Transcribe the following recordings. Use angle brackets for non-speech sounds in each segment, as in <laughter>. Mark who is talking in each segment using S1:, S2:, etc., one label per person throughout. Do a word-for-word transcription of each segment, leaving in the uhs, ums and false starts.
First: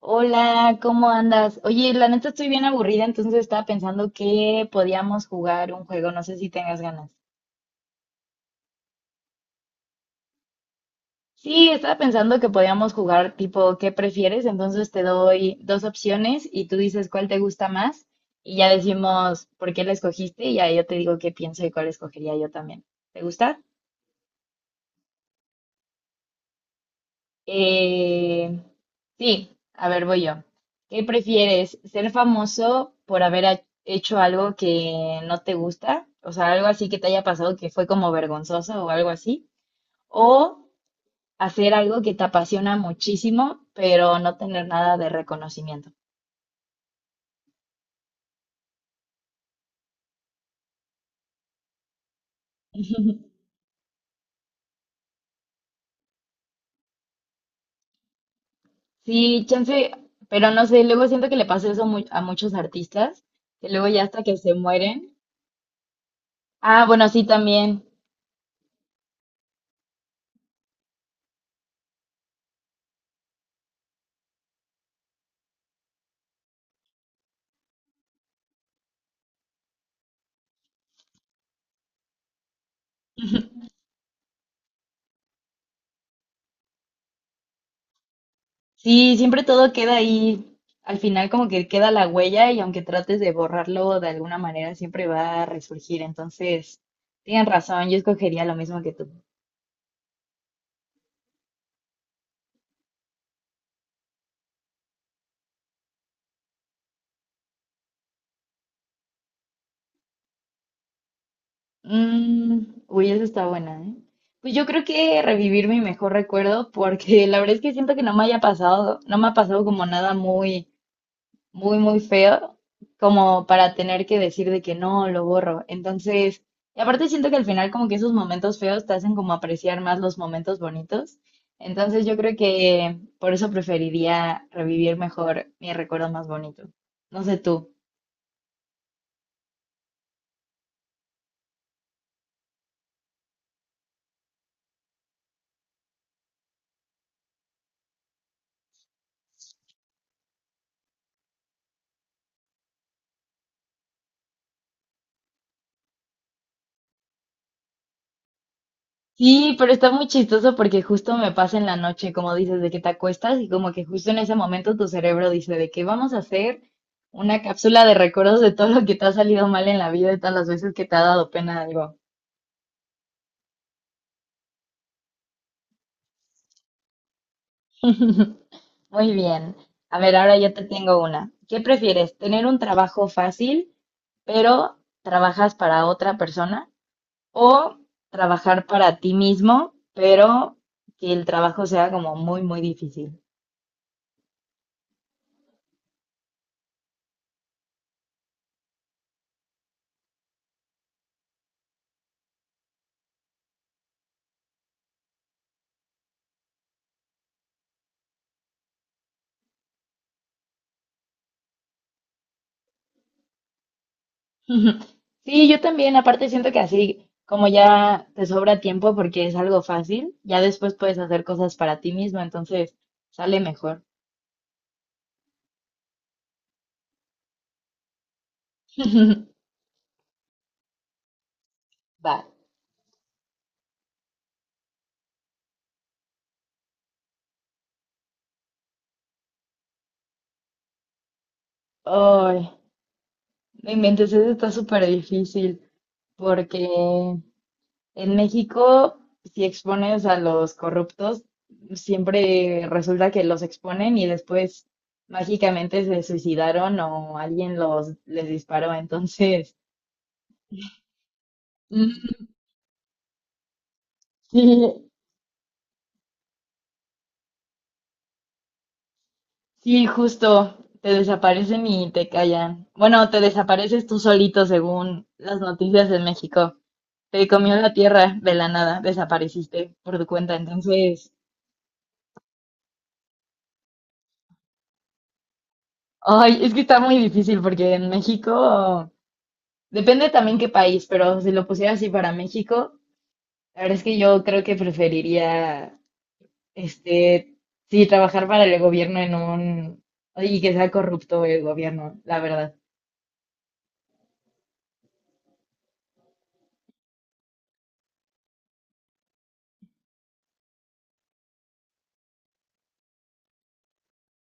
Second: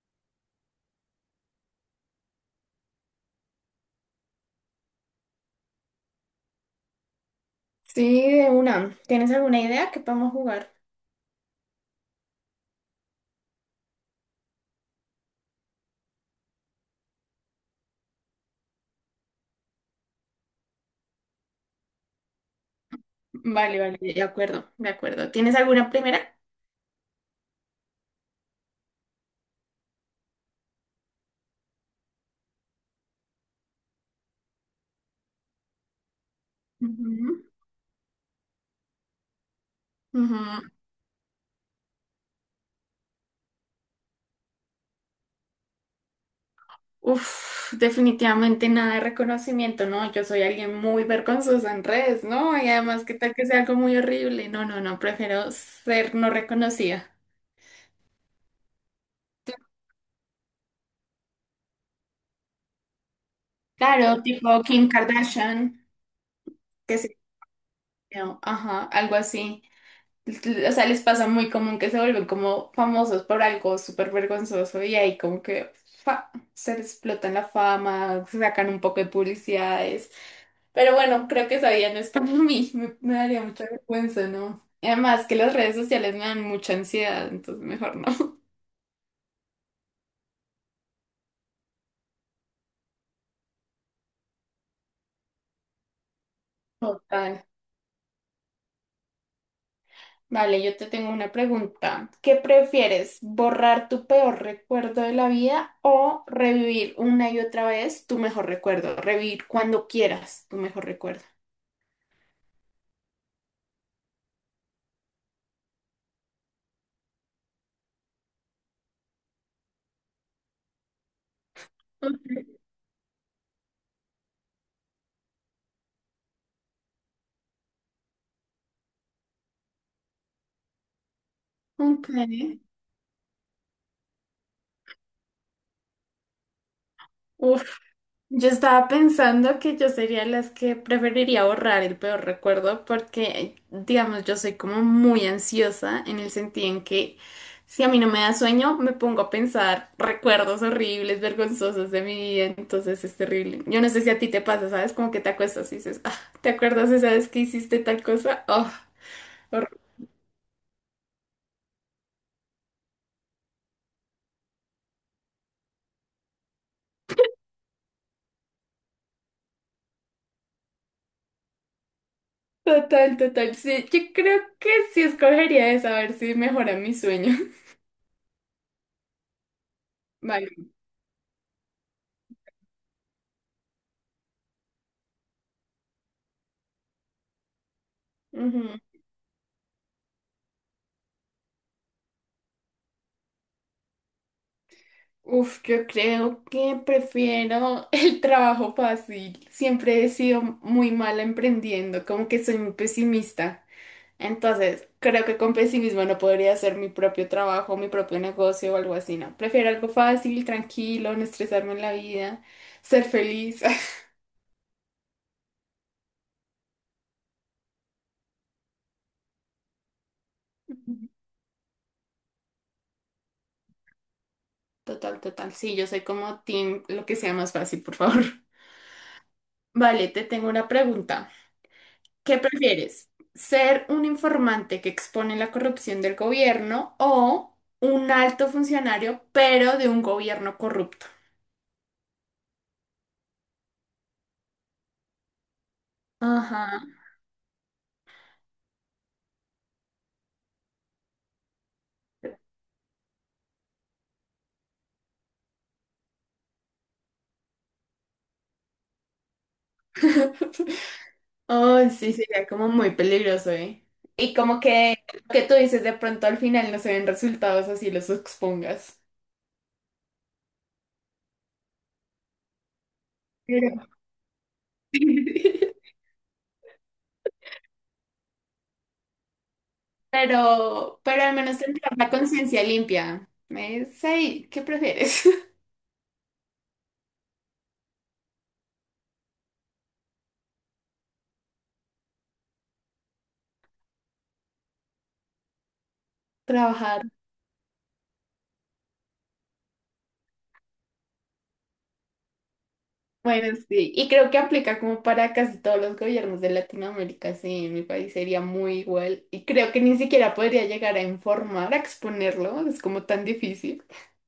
S1: Hola, ¿cómo andas? Oye, la neta estoy bien aburrida, entonces estaba pensando que podíamos jugar un juego, no sé si tengas ganas.
S2: Sí, de una. ¿Tienes alguna idea que podemos jugar?
S1: Sí, estaba pensando que podíamos jugar tipo ¿qué prefieres? Entonces te doy dos opciones y tú dices cuál te gusta más y ya decimos por qué la escogiste y ya yo te digo qué pienso y cuál escogería yo también. ¿Te gusta?
S2: Vale, vale, de acuerdo, de acuerdo. ¿Tienes alguna primera?
S1: Eh, sí, a ver, voy yo. ¿Qué prefieres? ¿Ser famoso por haber ha- hecho algo que no te gusta? O sea, algo así que te haya
S2: Ujú,
S1: pasado que fue como vergonzoso o algo así.
S2: ujú.
S1: ¿O hacer algo que te apasiona muchísimo, pero no tener nada de reconocimiento?
S2: Uf, definitivamente nada de reconocimiento, ¿no? Yo soy alguien muy vergonzosa en redes, ¿no? Y además, ¿qué tal que
S1: <laughs>
S2: sea algo muy horrible? No, no, no, prefiero ser no reconocida.
S1: Sí, chance, pero no sé, luego siento que le pasa eso mu- a muchos artistas, que luego ya
S2: Claro,
S1: hasta que se
S2: tipo Kim
S1: mueren.
S2: Kardashian,
S1: Ah,
S2: que
S1: bueno,
S2: se...
S1: sí, también.
S2: Ajá, algo así. O sea, les pasa muy común que se vuelven como famosos por algo súper vergonzoso y ahí como que fa, se les explotan la fama, sacan un poco de publicidades. Pero bueno, creo que esa vida no es para <laughs> mí, me, me daría mucha vergüenza, ¿no? Y además que las redes sociales me dan mucha ansiedad, entonces mejor no.
S1: Sí, siempre todo queda ahí. Al final como que queda la huella y aunque trates de borrarlo de alguna manera, siempre va a resurgir. Entonces,
S2: Total.
S1: tienen razón, yo escogería lo mismo que tú.
S2: Vale, yo te tengo una pregunta. ¿Qué prefieres, borrar tu peor recuerdo de la vida o revivir una y otra vez tu mejor recuerdo? Revivir cuando quieras tu mejor recuerdo.
S1: Mm, uy, esa está buena, ¿eh? Pues yo creo que revivir mi mejor recuerdo porque <laughs> la verdad es que siento que no me haya pasado, no me ha pasado como nada muy muy, muy feo como para tener que decir de que no, lo borro. Entonces, y aparte siento que al final como que esos momentos feos te hacen como apreciar más los momentos bonitos. Entonces
S2: Ok.
S1: yo creo que por eso preferiría revivir mejor mi recuerdo más bonito. No sé
S2: Ok.
S1: tú.
S2: Yo estaba pensando que yo sería las que preferiría borrar el peor recuerdo porque, digamos, yo soy como muy ansiosa en el sentido en que si a mí no me da sueño, me pongo a pensar recuerdos horribles, vergonzosos de mi vida, entonces es terrible. Yo no sé si a ti te pasa, ¿sabes? Como que te acuestas y dices, ah, ¿te acuerdas esa vez que hiciste tal cosa? Oh,
S1: Sí, pero
S2: hor-
S1: está muy chistoso porque justo me pasa en la noche, como dices, de que te acuestas y como que justo en ese momento tu cerebro dice de que vamos a hacer una cápsula de recuerdos de todo lo que te ha salido mal en la vida y todas las veces que te ha dado pena algo.
S2: total, total. Sí, yo creo que sí escogería esa, a ver si mejora mi sueño.
S1: <laughs> Muy bien. A ver, ahora yo te
S2: <laughs>
S1: tengo una. ¿Qué prefieres? ¿Tener un trabajo fácil, pero trabajas para otra persona? ¿O trabajar
S2: Vale.
S1: para ti mismo, pero que el trabajo sea como muy, muy difícil?
S2: Uf, yo creo que prefiero <laughs> el trabajo fácil. Siempre he sido muy mala emprendiendo, como que soy muy pesimista. Entonces, creo que con pesimismo no podría hacer mi propio trabajo, mi propio negocio o algo así, ¿no? Prefiero algo fácil, tranquilo, no estresarme en la vida, ser feliz. <laughs>
S1: <laughs> Sí, yo también. Aparte siento que así, como ya te sobra tiempo porque es algo fácil, ya después puedes hacer cosas para ti mismo, entonces sale mejor.
S2: Total, total. Sí, yo soy como team, lo que sea más fácil, por favor.
S1: <laughs>
S2: <laughs> Vale, te tengo una pregunta.
S1: Va.
S2: ¿Qué prefieres? ¿Ser un informante que expone la corrupción del gobierno o un alto funcionario, pero de un gobierno corrupto?
S1: Ay, no inventes, eso está súper difícil. Porque
S2: Ajá.
S1: en México, si expones a los corruptos, siempre resulta que los exponen y después mágicamente se suicidaron o alguien los les disparó. Entonces,
S2: <laughs>
S1: <laughs>
S2: Oh, sí,
S1: mm,
S2: sería como muy peligroso, ¿eh? Y como
S1: sí,
S2: que lo que tú dices, de pronto al final no se ven resultados así los expongas.
S1: sí, justo te desaparecen y te callan. Bueno, te
S2: Pero,
S1: desapareces tú solito según las noticias
S2: <laughs>
S1: de México. Te comió la tierra de la nada, desapareciste por tu cuenta.
S2: pero,
S1: Entonces,
S2: pero al menos tendrás la conciencia limpia. ¿Me dice, "Ay, ¿qué prefieres? <laughs>
S1: ay, es que está muy difícil porque en México depende también qué país, pero si lo pusiera así para México, la verdad es que yo creo que preferiría,
S2: ¿Trabajar
S1: este, sí, trabajar para el gobierno en un, y que sea corrupto el gobierno, la verdad.
S2: Bueno, sí, y creo que aplica como para casi todos los gobiernos de Latinoamérica, sí, en mi país sería muy igual, y creo que ni siquiera podría llegar a informar, a exponerlo, es como tan difícil,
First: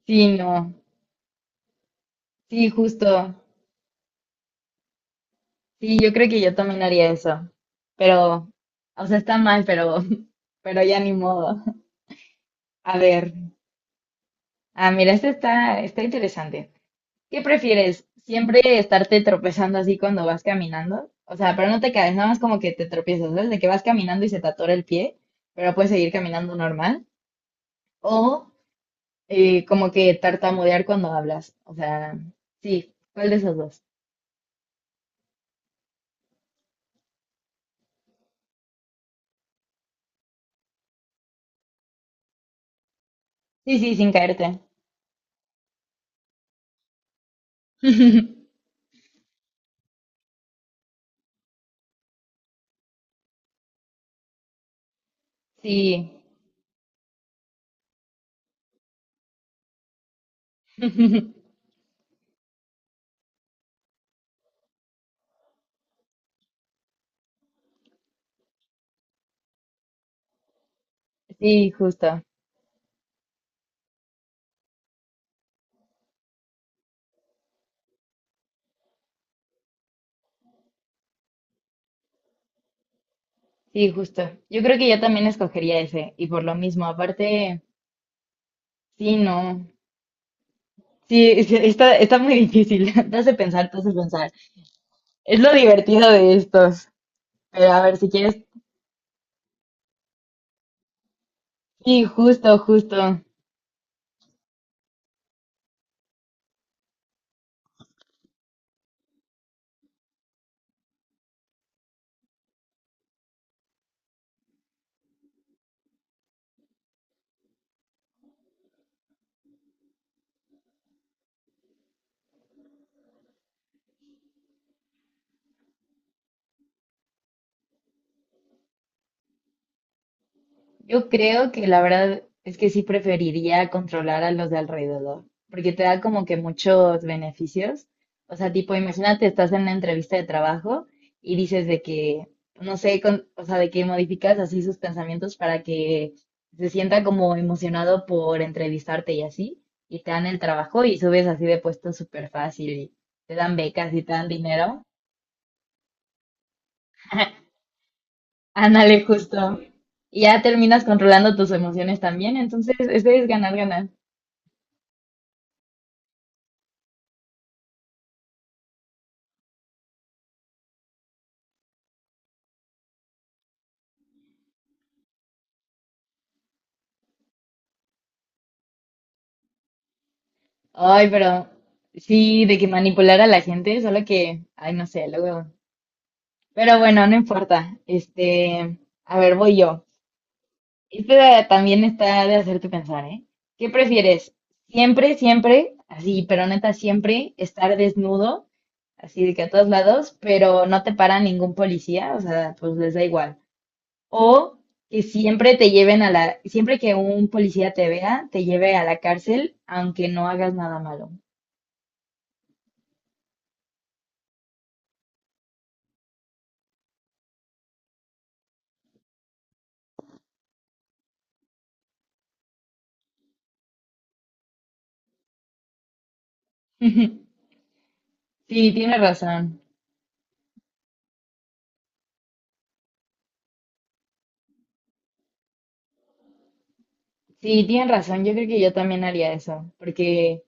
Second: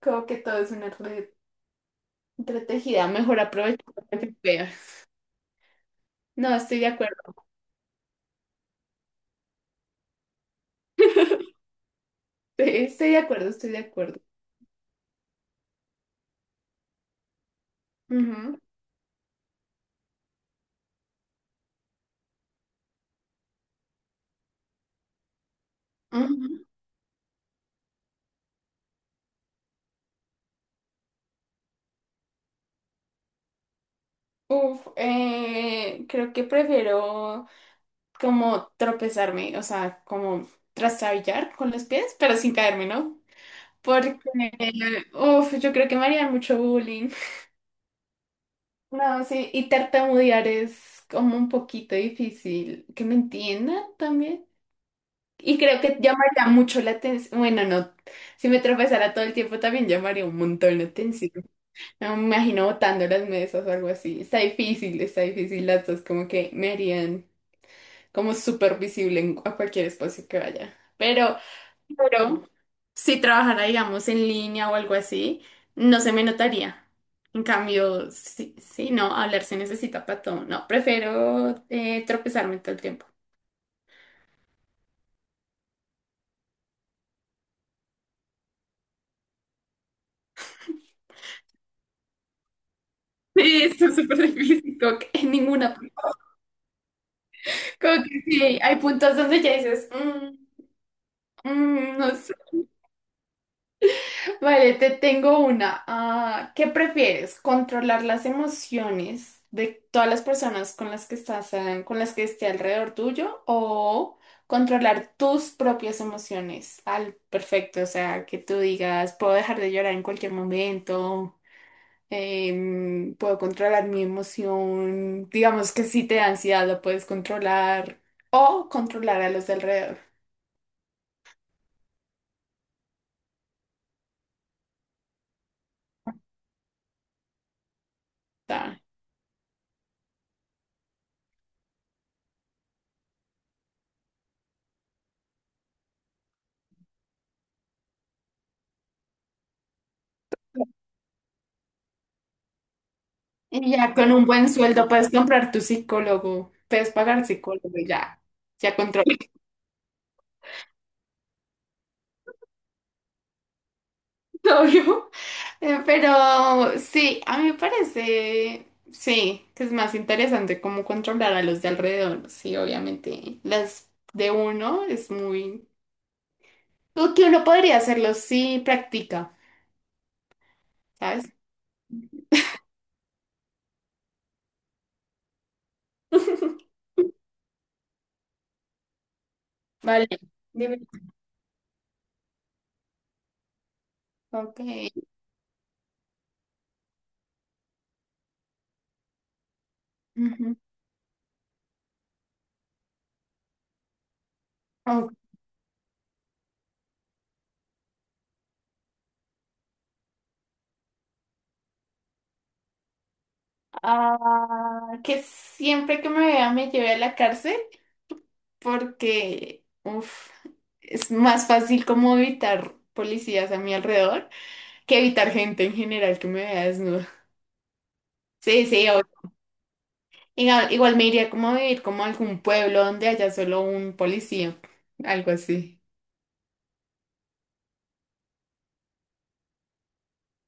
S2: creo
S1: Sí,
S2: que todo es
S1: no,
S2: una red
S1: sí,
S2: entretejida,
S1: justo.
S2: mejor aprovechar lo que se pueda.
S1: Sí, yo creo que yo
S2: No, estoy
S1: también
S2: de
S1: haría
S2: acuerdo,
S1: eso. Pero, o sea, está mal, pero, <laughs> pero ya ni modo.
S2: <laughs>
S1: A
S2: estoy de
S1: ver,
S2: acuerdo, estoy de acuerdo.
S1: ah, mira, este está, está interesante. ¿Qué prefieres?
S2: Ujú,
S1: ¿Siempre estarte tropezando así cuando vas caminando? O sea, pero no te caes, nada más como que te tropiezas, ¿sabes? De que vas caminando y se te atora el pie, pero puedes seguir caminando
S2: ujú.
S1: normal. O eh, como que tartamudear cuando hablas. O sea, sí, ¿cuál de esos dos?
S2: Uf, eh, creo que prefiero como tropezarme, o sea, como trastabillar con los pies, pero sin caerme, ¿no?
S1: Sí, sí, sin
S2: Porque
S1: caerte.
S2: uf, yo creo que me harían mucho bullying.
S1: <laughs>
S2: No, sí, y tartamudear es como un poquito difícil que me entiendan también. Y creo que
S1: Sí,
S2: llamaría mucho la atención. Bueno, no, si me tropezara todo el tiempo también llamaría un montón la atención.
S1: <laughs>
S2: No, me imagino botando las mesas o algo así. Está difícil, está difícil. Las dos como que me harían como súper visible en- a cualquier espacio que vaya. Pero,
S1: sí, justo,
S2: pero si trabajara, digamos, en línea o algo así, no se me notaría. En cambio, sí, sí, no, hablar se necesita para todo. No, prefiero eh, tropezarme todo el tiempo. <laughs>
S1: sí, justo. Yo creo que yo también escogería ese, y por lo mismo, aparte, sí, no. Sí, es- está, está muy difícil. <laughs> Te hace
S2: Sí,
S1: pensar, te
S2: esto
S1: hace
S2: es súper
S1: pensar.
S2: difícil, como que en
S1: Es lo
S2: ninguna.
S1: divertido de estos. Pero a ver,
S2: Como
S1: si
S2: que
S1: quieres.
S2: sí, hay puntos donde ya dices, "Mm, mm,
S1: Sí,
S2: no sé.
S1: justo, justo.
S2: Vale, te tengo una. Ah, ¿qué prefieres? ¿Controlar las emociones de todas las personas con las que estás, ah, con las que esté alrededor tuyo o controlar tus propias emociones al perfecto? O sea, que tú digas, puedo dejar de llorar en cualquier momento, em, puedo controlar mi emoción, digamos que si te da ansiedad lo puedes controlar o controlar a los de alrededor.
S1: Yo creo que la verdad es que sí preferiría controlar a los de alrededor, porque te da como que muchos beneficios. O sea, tipo, imagínate, estás en una entrevista de trabajo y dices de que, no sé, con- o sea, de que modificas así sus pensamientos para que se sienta como emocionado por entrevistarte y así, y te dan el trabajo y subes así de puesto súper fácil y te dan
S2: Y
S1: becas
S2: ya
S1: y
S2: con
S1: te
S2: un
S1: dan
S2: buen
S1: dinero.
S2: sueldo puedes comprar tu psicólogo, puedes pagar
S1: <laughs>
S2: psicólogo, y ya, ya
S1: Ándale,
S2: controlas,
S1: justo. Y ya terminas controlando tus emociones también, entonces ese es ganar, ganar.
S2: <laughs> obvio. Eh, Pero sí, a mí me parece, sí, que es más interesante cómo controlar a los de alrededor. Sí, obviamente, las de uno es muy... Lo que uno podría hacerlo si practica,
S1: Ay,
S2: ¿sabes?
S1: pero sí, de que manipular a la gente, solo que, ay, no sé, luego. Pero
S2: <laughs>
S1: bueno, no importa. Este, a ver, voy yo.
S2: Vale, dime.
S1: Este también está de hacerte pensar, ¿eh? ¿Qué prefieres?
S2: Ok.
S1: Siempre, siempre, así, pero neta, siempre estar desnudo, así de que a todos lados,
S2: Ujú.
S1: pero no te para ningún policía, o sea, pues les da igual. O que
S2: Ok.
S1: siempre te lleven a la, siempre que un policía te vea, te lleve a la cárcel, aunque no hagas nada malo.
S2: Ah, que siempre que me vea me lleve a la cárcel. Porque uf, es más fácil como evitar policías a mi alrededor que evitar gente en general que me vea desnuda.
S1: <laughs>
S2: Sí,
S1: Sí,
S2: sí,
S1: tienes
S2: o-
S1: razón.
S2: igual, igual me iría como a vivir como a algún pueblo donde haya solo un policía, algo así.
S1: Sí, tienes razón. Yo creo que yo también haría eso, porque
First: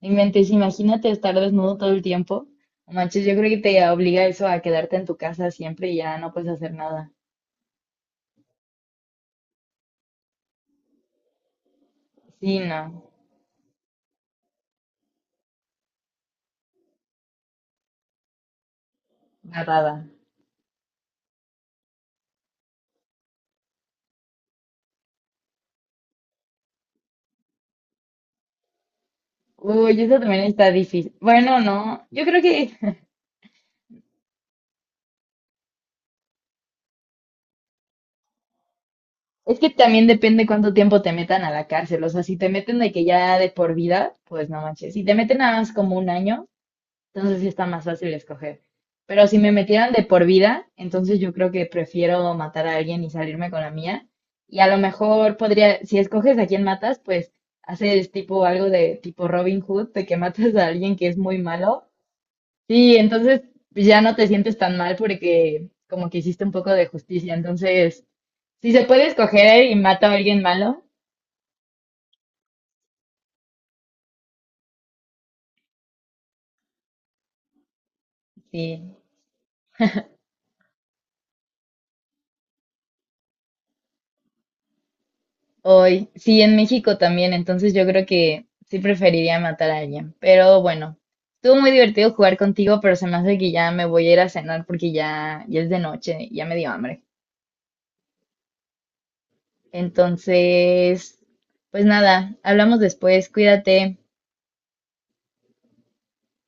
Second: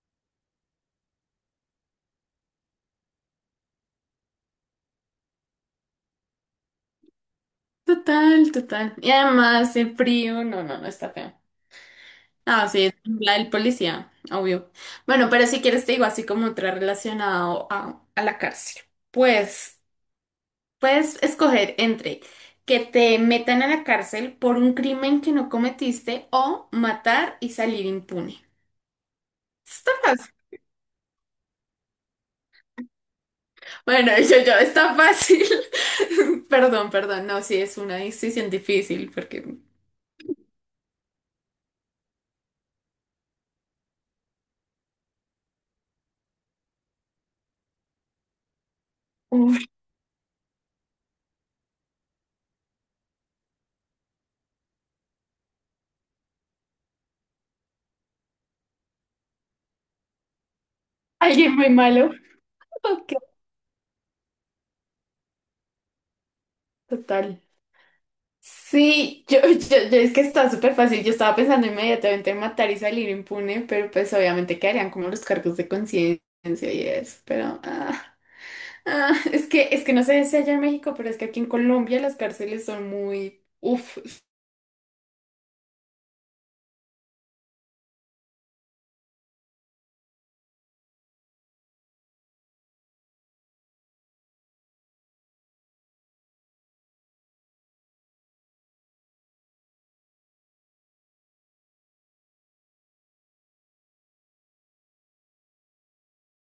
S1: en mente, si imagínate estar desnudo todo el tiempo. No manches, yo creo que te obliga eso a quedarte en tu casa siempre y ya no puedes hacer nada.
S2: Total, total. Y además el frío, no, no, no está feo.
S1: Sí,
S2: Ah, sí, es
S1: no,
S2: la del policía, obvio. Bueno, pero si quieres te digo así como otra relacionado a, a la cárcel. Pues.
S1: nada.
S2: Puedes escoger entre que te metan a la cárcel por un crimen que no cometiste o matar y salir impune. Está
S1: Uy, eso
S2: fácil.
S1: también está difícil. Bueno, no, yo creo que
S2: Bueno, <laughs> yo, yo, está fácil. <laughs> Perdón, perdón. No, sí, es una decisión difícil porque...
S1: es que también depende cuánto tiempo te metan a la cárcel. O sea, si te meten de que ya de por vida, pues no manches. Si te meten nada más como un año, entonces sí está más fácil escoger. Pero si me
S2: Uf,
S1: metieran de por vida, entonces yo creo que prefiero matar a alguien y salirme con la mía. Y a lo mejor podría, si escoges a quién matas, pues haces tipo algo de tipo Robin Hood, de que matas a alguien que es muy
S2: alguien muy
S1: malo.
S2: malo.
S1: Sí,
S2: Ok,
S1: entonces ya no te sientes tan mal porque como que hiciste un poco de justicia.
S2: total.
S1: Entonces, si se puede
S2: Sí, yo,
S1: escoger
S2: yo,
S1: eh, y
S2: yo-
S1: mato
S2: es
S1: a
S2: que
S1: alguien
S2: está súper
S1: malo,
S2: fácil. Yo estaba pensando inmediatamente en matar y salir impune, pero pues obviamente quedarían como los cargos de conciencia y eso, pero... ah.
S1: sí.
S2: Ah, es que, es que no sé si allá en México, pero es que aquí en Colombia las cárceles son muy, uff,
S1: Hoy, sí, en México también, entonces yo creo que sí preferiría matar a alguien. Pero bueno, estuvo muy divertido jugar contigo, pero se me hace que ya me voy a ir a cenar porque ya, ya es de noche y ya me dio hambre. Entonces, pues nada, hablamos después, cuídate.